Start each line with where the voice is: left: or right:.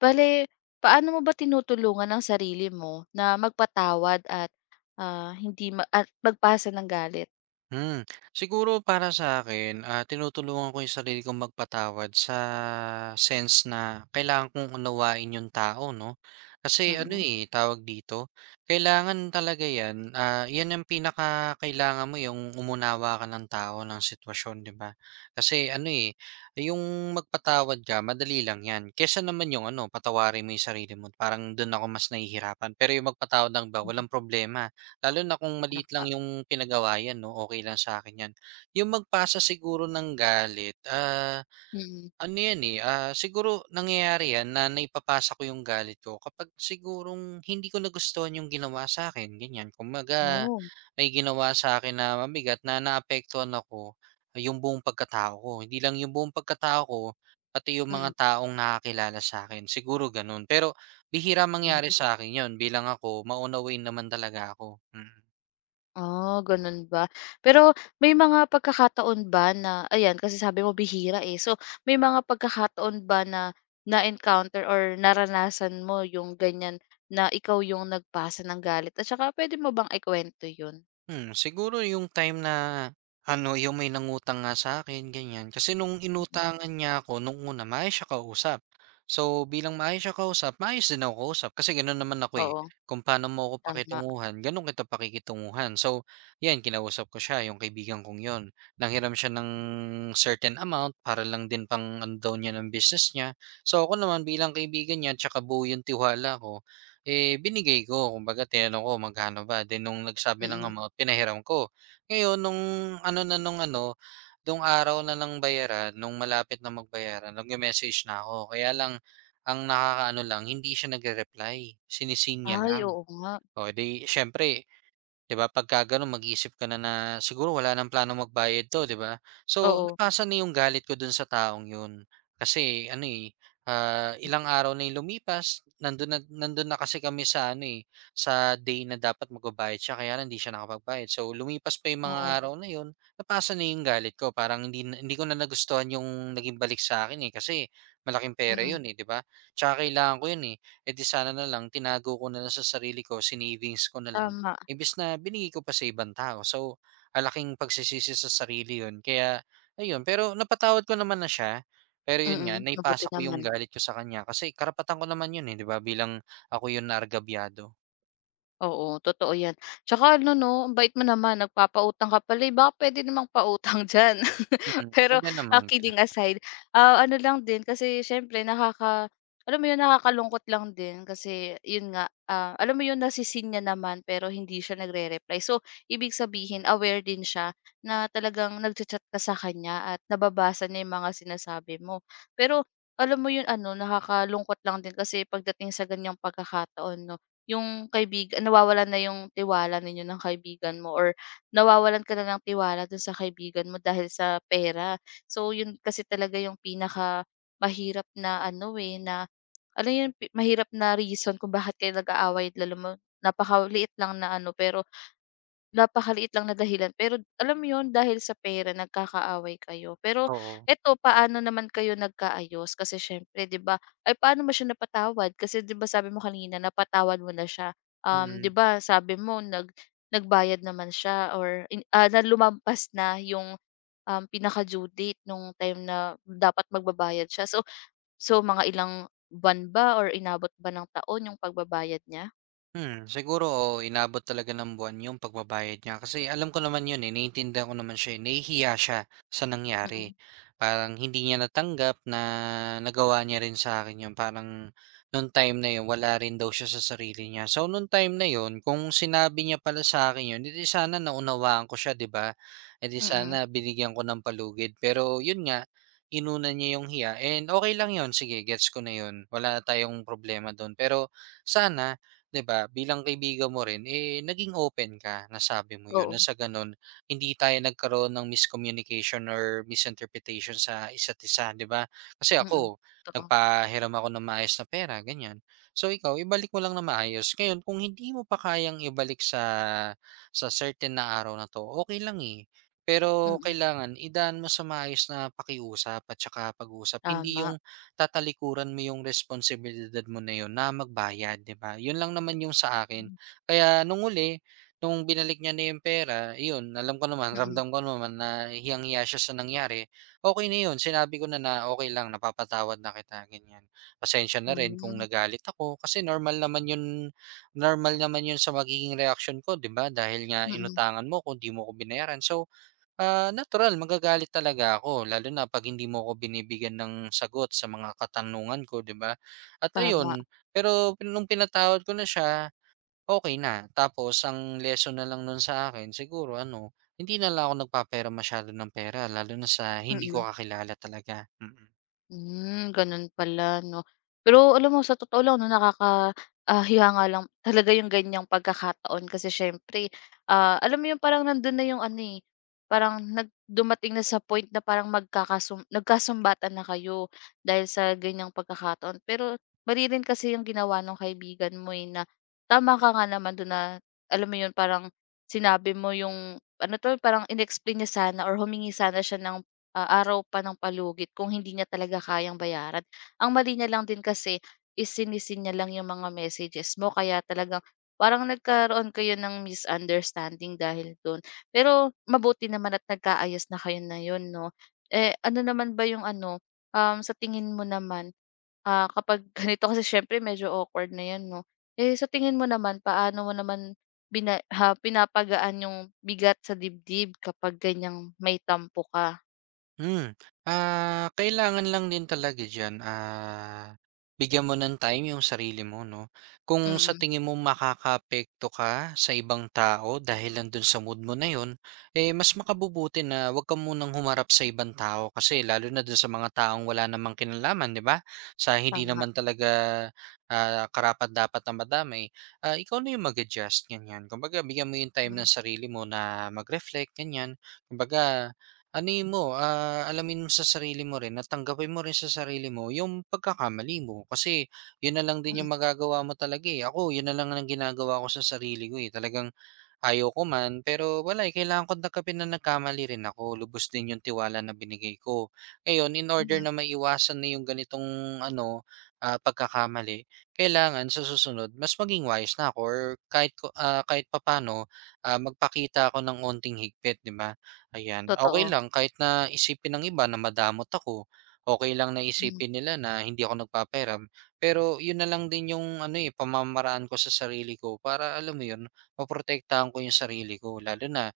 left: Bale, paano mo ba tinutulungan ang sarili mo na magpatawad at, ah, hindi ma at magpasa ng galit?
right: Hmm, siguro para sa akin, tinutulungan ko yung sarili kong magpatawad sa sense na kailangan kong unawain yung tao 'no. Kasi ano,
left: Mm,
right: eh, tawag dito, kailangan talaga 'yan, 'yan ang pinaka kailangan mo, yung umunawa ka ng tao, ng sitwasyon, 'di ba? Kasi ano, eh, yung magpatawad ka madali lang 'yan, kaysa naman yung ano, patawarin mo yung sarili mo, parang dun ako mas nahihirapan. Pero yung magpatawad ng iba,
left: mm,
right: walang problema. Lalo na kung maliit
left: tama,
right: lang yung pinagawayan 'no, okay lang sa akin 'yan. Yung magpasa siguro ng galit,
left: mm.
right: ano 'yan, eh, siguro nangyayari 'yan na naipapasa ko yung galit ko kapag sigurong hindi ko nagustuhan yung ginawa sa'kin, ganyan. Kumbaga
left: Oh,
right: may ginawa sa'kin na mabigat na naapektuhan ako, yung buong pagkatao ko. Hindi lang yung buong pagkatao ko, pati yung mga
left: mm,
right: taong nakakilala sa akin, siguro gano'n. Pero bihira mangyari
left: hmm.
right: sa akin 'yon bilang ako, maunawain naman talaga ako, mm.
left: Ah, gano'n ba? Pero may mga pagkakataon ba na ayan, kasi sabi mo bihira, eh. So, may mga pagkakataon ba na na-encounter or naranasan mo yung ganyan na ikaw yung nagpasa ng galit at saka puwede mo bang ikwento yun?
right: Siguro yung time na ano, yung may nangutang nga sa'kin ganyan. Kasi nung
left: Mm,
right: inutangan niya ako nung una maayos siya kausap. So, bilang maayos siya kausap, maayos din ako kausap kasi gano'n naman ako, eh.
left: oo,
right: Kung paano mo ako
left: tama,
right: pakitunguhan, gano'n kita pakikitunguhan. So, 'yan kinausap ko siya, yung kaibigan kong yon. Nanghiram siya ng certain amount para lang din pang ano daw niya ng business niya. So, ako naman bilang kaibigan niya 'tsaka buo yung tiwala ko eh, binigay ko kumbaga tinanong ko, "Magkano ba?" Then nung nagsabi ng
left: mm.
right: amount pinahiram ko. Ngayon nung ano na nung ano, nung araw na ng bayaran, nung malapit na magbayaran nagme-message na ako. Kaya lang ang nakakaano lang hindi siya nagre-reply, sini
left: Ay,
right: lang.
left: oo nga.
right: Oh, 'di siyempre. 'Di ba, pagka gano'n mag-iisip ka na na siguro wala ng plano magbayad 'to, 'di ba? So,
left: Oo,
right: napasa na 'yung galit ko do'n sa taong 'yun. Kasi ano, eh, ilang araw na 'yung lumipas, nandun na nando'n na kasi kami sa ano, eh, sa day na dapat magbabayad siya kaya lang hindi siya nakapagbayad. So, lumipas pa 'yung mga
left: oo,
right: araw na 'yun, napasa na 'yung galit ko. Parang hindi ko na nagustuhan 'yung naging balik sa akin eh, kasi malaking pera
left: mm.
right: 'yun, eh, 'di ba? Tsaka kailangan ko 'yun, eh. Eh, di sana na lang tinago ko na lang sa sarili ko, sinavings ko na lang.
left: Tama,
right: Imbes na binigay ko pa sa ibang tao. So, ang laking pagsisisi sa sarili 'yun kaya ayun. Pero napatawad ko naman na siya, pero 'yun
left: mm,
right: nga
left: mabuti
right: naipasa ko 'yung
left: naman.
right: galit ko sa kanya kasi karapatan ko naman 'yun, eh, 'di ba bilang ako 'yung naargabyado.
left: Oo, totoo 'yan. Tsaka ano 'no, ang bait mo naman nagpapautang ka pala, eh, baka puwede namang pautang diyan.
right: Mm,
left: Pero,
right: puwede naman
left: kidding
right: gano'n,
left: aside, ano lang din kasi siyempre alam mo yun, nakakalungkot lang din kasi yun nga, alam mo yun nasi niya naman pero hindi siya nagre-reply. So, ibig sabihin aware din siya na talagang nagcha-chat ka sa kanya at nababasa niya yung mga sinasabi mo. Pero alam mo yun ano, nakakalungkot lang din kasi pagdating sa ganiyang pagkakataon 'no, yung kaibig nawawalan na yung tiwala ninyo ng kaibigan mo or nawawalan ka na ng tiwala dun sa kaibigan mo dahil sa pera. So yun kasi talaga yung pinaka mahirap na ano, eh, na alam yun, pi mahirap na reason kung bakit kayo nag-aaway, lalo mo napakaliit lang na ano pero napakaliit lang na dahilan pero alam mo 'yun dahil sa pera nagkakaaway kayo. Pero
right: oo,
left: eto paano naman kayo nagkaayos? Kasi siyempre 'di ba ay paano mo siya napatawad? Kasi 'di ba sabi mo kanina napatawad mo na siya. 'Di
right: mm.
left: ba sabi mo nagbayad naman siya or na lumampas na yung, pinaka-due date nung time na dapat magbabayad siya. so mga ilang buwan ba or inabot ba ng taon yung pagbabayad niya?
right: Siguro, oo, inabot talaga ng buwan yung pagbabayad niya kasi alam ko naman yun, eh, naiintindihan ko naman siya, eh, nahihiya siya sa nangyari.
left: Mm,
right: Parang hindi niya natanggap na nagawa niya rin sa akin yun, parang nung time na yun wala rin daw siya sa sarili niya. So, nung time na yun kung sinabi niya pala sa akin yun, edi di sana naunawaan ko siya, 'di ba? Edi
left: mm.
right: sana binigyan ko ng palugid. Pero yun nga, inuna niya yung hiya and okay lang yun, sige gets ko na yun, wala tayong problema dun. Pero sana. 'Di ba, bilang kaibigan mo rin, eh, naging open ka, nasabi mo 'yun,
left: Oo,
right: na sa gano'n hindi tayo nagkaroon ng miscommunication or misinterpretation sa isa't isa, 'di ba? Kasi
left: mm.
right: ako,
left: Totoo,
right: nagpahiram ako ng maayos na pera, ganyan. So ikaw, ibalik mo lang na maayos. Ngayon kung hindi mo pa kayang ibalik sa certain na araw na 'to, okay lang, eh. Pero
left: mm.
right: kailangan idaan mo sa maayos na pakiusap at saka pag-uusap, hindi
left: Tama.
right: 'yung tatalikuran mo yung responsibilidad mo na yun na magbayad, 'di ba? Yun lang naman yung sa akin.
left: Mm,
right: Kaya nung huli, nung binalik niya na yung pera, iyon, alam ko naman,
left: mm.
right: ramdam ko naman na hiyang-hiya siya sa nangyari. Okay na yun, sinabi ko na na, "okay lang, napapatawad na kita," ganyan. "Pasensya na rin kung
left: Hmm,
right: nagalit ako." Kasi normal naman yun sa magiging reaction ko, 'di ba? Dahil nga
left: mm.
right: inutangan mo ko, 'di mo ko binayaran. So, natural magagalit talaga ako lalo na 'pag hindi mo ako binibigyan ng sagot sa mga katanungan ko, 'di ba? At
left: Tama,
right: ayun, pero nung pinatawad ko na siya, okay na. Tapos ang lesson na lang nun sa akin siguro ano, hindi na lang ako nagpapera masyado ng pera lalo na sa hindi ko
left: mm.
right: kakilala talaga, mm.
left: Hmm, ganun pala 'no. Pero alam mo sa totoo lang 'no, hiya nga lang talaga yung ganyang pagkakataon kasi siyempre, alam mo yung parang nandun na yung ano, eh, parang nagdumating na sa point na parang nagkasumbatan na kayo dahil sa ganyang pagkakataon. Pero mali rin kasi yung ginawa ng kaibigan mo, eh, na tama ka nga naman dun na alam mo yun parang sinabi mo yung ano 'to, parang inexplain niya sana or humingi sana siya ng araw pa ng palugit kung hindi niya talaga kayang bayaran. Ang mali niya lang din kasi is sinisi niya lang yung mga messages mo kaya talagang parang nagkaroon kayo ng misunderstanding dahil do'n. Pero mabuti naman at nagkaayos na kayo na 'yon 'no. Eh, ano naman ba yung ano, sa tingin mo naman, kapag ganito kasi siyempre medyo awkward na 'yan 'no. Eh, sa tingin mo naman paano mo naman pinapagaan yung bigat sa dibdib kapag ganyang may tampo ka?
right: Hmm, kailangan lang din talaga diyan, bigyan mo ng time yung sarili mo 'no. Kung sa
left: Mm.
right: tingin mo makakaapekto ka sa ibang tao dahil lang dun sa mood mo na yon eh, mas makabubuti na wag ka munang humarap sa ibang tao kasi lalo na dun sa mga taong wala namang kinalaman, 'di ba? Sa hindi
left: Tama,
right: naman talaga, karapat-dapat na madamay. Ikaw na yung mag-adjust, ganyan. Kumbaga bigyan mo yung time
left: hmm,
right: ng sarili mo na mag-reflect, ganyan. Kumbaga, anuhin mo, alamin mo sa sarili mo rin at tanggapin mo rin sa sarili mo yung pagkakamali mo. Kasi yun na lang din
left: mm,
right: yung magagawa mo talaga eh. Ako, yun na lang ang ginagawa ko sa sarili ko eh. Talagang ayaw ko man, pero wala eh, kailangan ko nakapin na nagkamali rin ako. Lubos din yung tiwala na binigay ko. Ngayon, in order
left: mm,
right: na maiwasan na yung ganitong ano, pagkakamali, kailangan sa susunod, mas maging wise na ako or kahit papano, magpakita ako ng onting higpit, di ba? Ayan, okay
left: totoo,
right: lang kahit na isipin ng iba na madamot ako, okay lang na
left: mm,
right: isipin nila na hindi ako nagpapahiram. Pero yun na lang din yung ano, eh, pamamaraan ko sa sarili ko para alam mo yun, maprotektahan ko yung sarili ko. Lalo na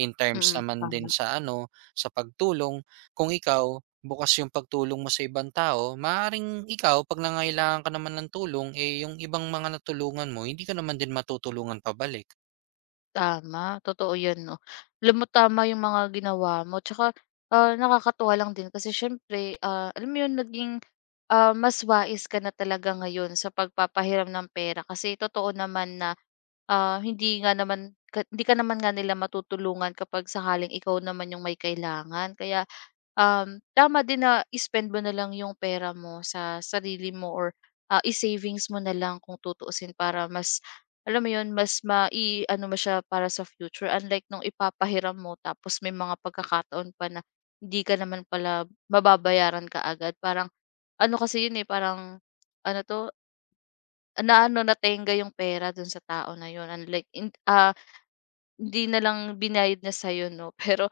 right: in terms
left: mm,
right: naman din
left: tama,
right: sa ano, sa pagtulong. Kung ikaw bukas yung pagtulong mo sa ibang tao, maaaring ikaw 'pag nangangailangan ka naman ng tulong, eh, yung ibang mga natulungan mo hindi ka naman din matutulungan pabalik.
left: tama, totoo 'yan 'no. Alam mo tama yung mga ginawa mo tsaka, nakakatuwa lang din kasi siyempre, alam mo yun naging, mas wais ka na talaga ngayon sa pagpapahiram ng pera kasi totoo naman na, hindi ka naman nga nila matutulungan kapag sakaling ikaw naman yung may kailangan kaya, tama din na i-spend mo na lang yung pera mo sa sarili mo or, i-savings mo na lang kung tutuusin para mas alam mo yun, mas mai-ano mo siya para sa future unlike nung ipapahiram mo tapos may mga pagkakataon pa na hindi ka naman pala mababayaran ka agad. Parang ano kasi yun, eh, parang ano 'to, natenga yung pera dun sa tao na yun unlike in ah hindi na lang binayad na sa'yo 'no. Pero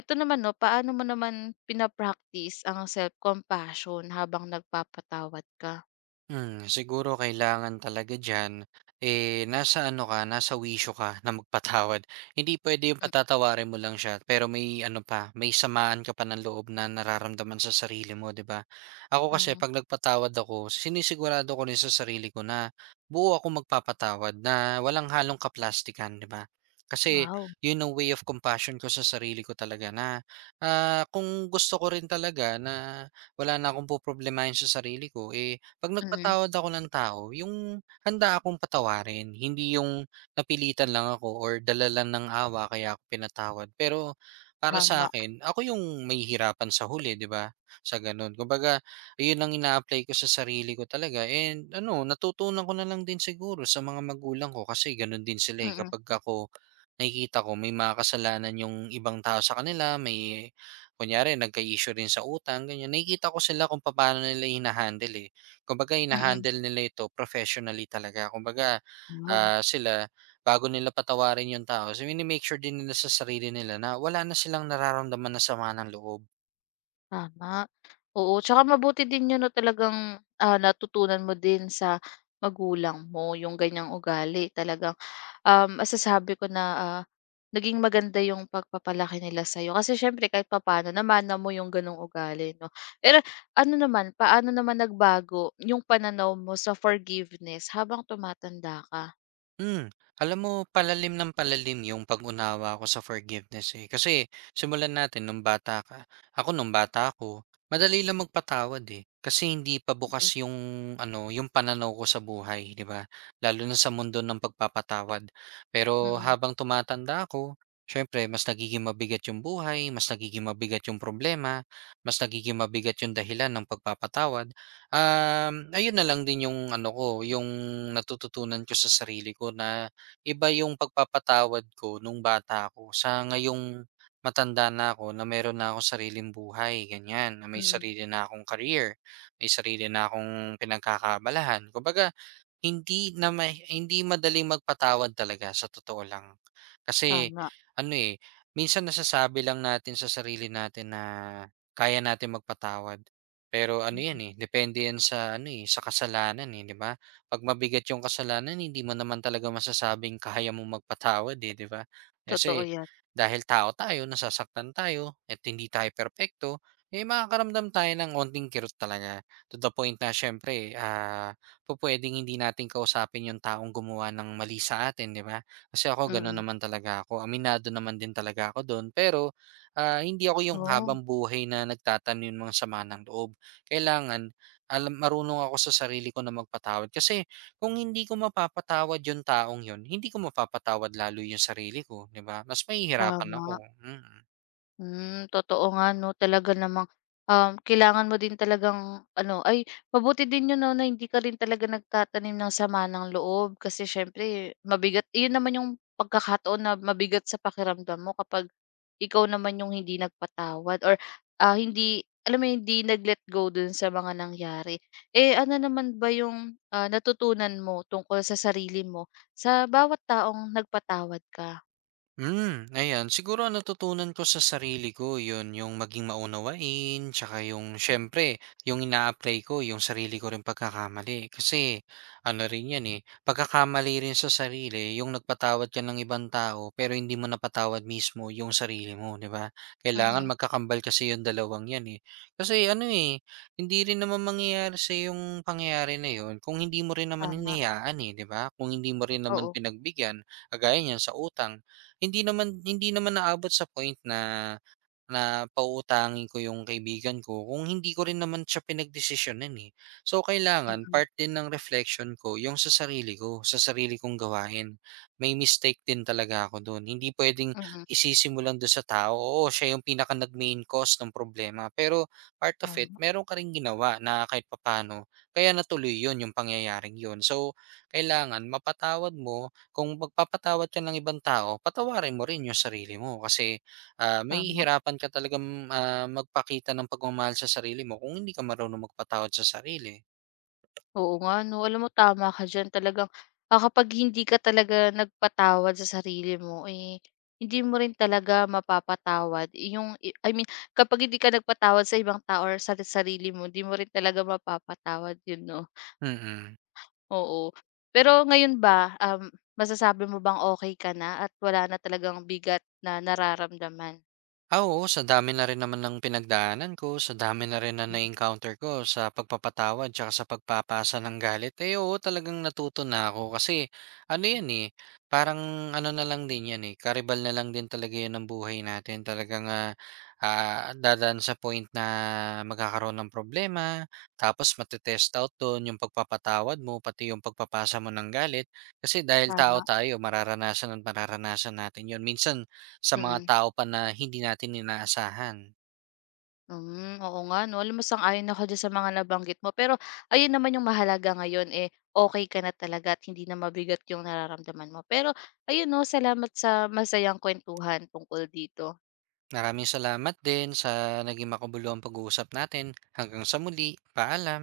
left: eto naman 'no, paano mo naman pina-practice ang self-compassion habang nagpapatawad ka?
right: Siguro kailangan talaga diyan, eh, nasa ano ka, nasa wisyo ka na magpatawad. Hindi puwede yung patatawarin mo lang siya pero may ano pa, may samaan ka pa ng loob na nararamdaman sa sarili mo, 'di ba? Ako kasi
left: Mm,
right: 'pag nagpatawad ako, sinisigurado ko rin sa sarili ko na buo ako magpapatawad na walang halong kaplastikan, 'di ba? Kasi
left: wow,
right: yun ang way of compassion ko sa sarili ko talaga na, kung gusto ko rin talaga na wala na akong poproblemahin sa sarili ko, eh. 'Pag
left: mm,
right: nagpatawad ako ng tao, yung handa akong patawarin, hindi yung napilitan lang ako or dala ng awa kaya ako pinatawad. Pero para sa
left: tama,
right: akin ako yung may hirapan sa huli, 'di ba, sa gano'n. Kumbaga, yun ang ina-apply ko sa sarili ko talaga and ano, natutunan ko na lang din siguro sa mga magulang ko kasi gano'n din sila, eh.
left: mm,
right: Kapag ako Nakikita ko may mga kasalanan yung ibang tao sa kanila, may kunyari nagka-issue rin sa utang ganyan. Nakikita ko sila kung paano nila hina-handle, eh. Kumbaga
left: mm,
right: hina-handle nila ito professionally talaga. Kumbaga,
left: wow,
right: sila bago nila patawarin yung tao, so make sure din nila sa sarili nila na wala na silang nararamdaman na sama ng loob.
left: tama. Oo, tsaka mabuti din 'yun 'no talagang, natutunan mo din sa magulang mo yung ganiyang ugali. Talagang masasabi ko na, naging maganda yung pagpapalaki nila sa'yo. Kasi siyempre kahit papaano namana mo yung gano'ng ugali 'no. Pero ano naman, paano naman nagbago yung pananaw mo sa forgiveness habang tumatanda ka?
right: Hmm, alam mo palalim ng palalim yung pag-unawa ko sa forgiveness, eh. Kasi simulan natin nung bata ka ako nung bata ako, madali lang magpatawad, eh. Kasi hindi pa bukas
left: Mm,
right: yung ano, yung pananaw ko sa buhay, 'di ba? Lalo na sa mundo ng pagpapatawad. Pero
left: mm,
right: habang tumatanda ako, siyempre mas nagiging mabigat yung buhay, mas nagiging mabigat yung problema, mas nagiging mabigat yung dahilan ng pagpapatawad. Ayun na lang din yung ano ko, yung natututunan ko sa sarili ko na iba yung pagpapatawad ko nung bata ako sa ngayong matanda na ako na meron na ako sariling buhay, ganyan, na may
left: mm.
right: sarili na akong career, may sarili na akong pinagkakaabalahan. Kumbaga, hindi madaling magpatawad talaga sa totoo lang. Kasi
left: Tama,
right: ano eh, minsan nasasabi lang natin sa sarili natin na kaya natin magpatawad pero ano 'yan,
left: mm.
right: eh, depende 'yan sa ano, eh, sa kasalanan, eh, 'di ba? 'Pag mabigat yung kasalanan hindi mo naman talaga masasabing kaya mo magpatawad, eh, 'di ba?
left: Totoo
right: Kasi
left: 'yan,
right: dahil tao tayo, nasasaktan tayo at hindi tayo perpekto, eh, makakaramdam tayo ng onting kirot talaga. To the point na siyempre, pupuwedeng hindi natin kausapin yung taong gumawa ng mali sa atin, 'di ba? Kasi ako gano'n
left: mm.
right: naman talaga ako, aminado naman din talaga ako do'n. Pero, hindi ako yung
left: Oo,
right: habang buhay na nagtatanim ng sama ng loob. Kailangan alam Marunong ako sa sarili ko na magpatawad kasi kung hindi ko mapapatawad yung taong yun, hindi ko mapapatawad lalo yung sarili ko, 'di ba? Mas mahihirapan
left: tama.
right: ako, mm.
left: Hmm, totoo nga 'no, talaga namang, kailangan mo din talagang ano ay mabuti din 'yun 'no, na hindi ka rin talaga nagtatanim ng sama ng loob kasi siyempre mabigat 'yun naman yung pagkakataon na mabigat sa pakiramdam mo kapag ikaw naman yung hindi nagpatawad or, hindi alam mo 'yun, hindi nag-let go dun sa mga nangyari. Eh, ano naman ba yung, natutunan mo tungkol sa sarili mo sa bawat taong nagpatawad ka?
right: Ayan. Siguro ang natutunan ko sa sarili ko, yun, yung maging maunawain, tsaka yung, syempre, yung ina-apply ko, yung sarili ko rin pagkakamali. Kasi, ano rin yan eh, pagkakamali rin sa sarili, yung nagpatawad ka ng ibang tao, pero hindi mo napatawad mismo yung sarili mo, di ba? Kailangan
left: Mm,
right: magkakambal kasi yung dalawang yan eh. Kasi ano eh, hindi rin naman mangyayari sa yung pangyayari na yun kung hindi mo rin naman
left: tama,
right: hinayaan eh, di ba? Kung hindi mo rin naman
left: oo,
right: pinagbigyan, kagaya niyan sa utang, hindi naman naabot sa point na na pauutangin ko yung kaibigan ko kung hindi ko rin naman siya pinagdesisyonan, eh. So, kailangan
left: mm.
right: part din ng reflection ko yung sa sarili ko, sa sarili kong gawain. May mistake din talaga ako dun. Hindi puwedeng
left: Mm,
right: isisimulan dun sa tao. Oo, siya yung pinaka nag-main cause ng problema, pero part of it,
left: tama,
right: meron ka ring ginawa na kahit papano kaya natuloy yun, yung pangyayaring yun. So, kailangan mapatawad mo. Kung magpapatawad ka ng ibang tao, patawarin mo rin yung sarili mo kasi may
left: tama.
right: hirapan ka talagang, magpakita ng pagmamahal sa sarili mo kung hindi ka marunong magpatawad sa sarili.
left: Oo nga 'no, alam mo tama ka diyan talagang, kapag hindi ka talaga nagpatawad sa sarili mo, eh, hindi mo rin talaga mapapatawad yung i I mean kapag hindi ka nagpatawad sa ibang tao or sa sarili mo, hindi mo rin talaga mapapatawad yun 'no,
right: Mm.
left: oo. Pero ngayon ba, masasabi mo bang okay ka na at wala na talagang bigat na nararamdaman?
right: Oo, sa dami na rin naman ng pinagdaanan ko, sa dami na rin na
left: Mm,
right: na-encounter ko sa pagpapatawad tsaka sa pagpapasa ng galit, eh oo, talagang natuto na ako kasi ano
left: mm,
right: yan eh, parang ano na lang din yan eh, karibal na lang din talaga yun ng buhay natin. Talagang dadaan sa point na magkakaroon ng problema, tapos matetest out doon yung pagpapatawad mo, pati yung pagpapasa mo ng galit. Kasi dahil tao
left: tama,
right: tayo, mararanasan at mararanasan natin yun. Minsan sa mga
left: mm.
right: tao pa na hindi natin inaasahan.
left: Hmm, oo nga 'no. Alam mo sang-ayon ako diyan sa mga nabanggit mo. Pero ayun naman yung mahalaga ngayon, eh, okay ka na talaga at hindi na mabigat yung nararamdaman mo. Pero ayun 'no, salamat sa masayang kuwentuhan tungkol dito.
right: Maraming salamat din sa naging makabuluhang pag-uusap natin. Hanggang sa muli, paalam.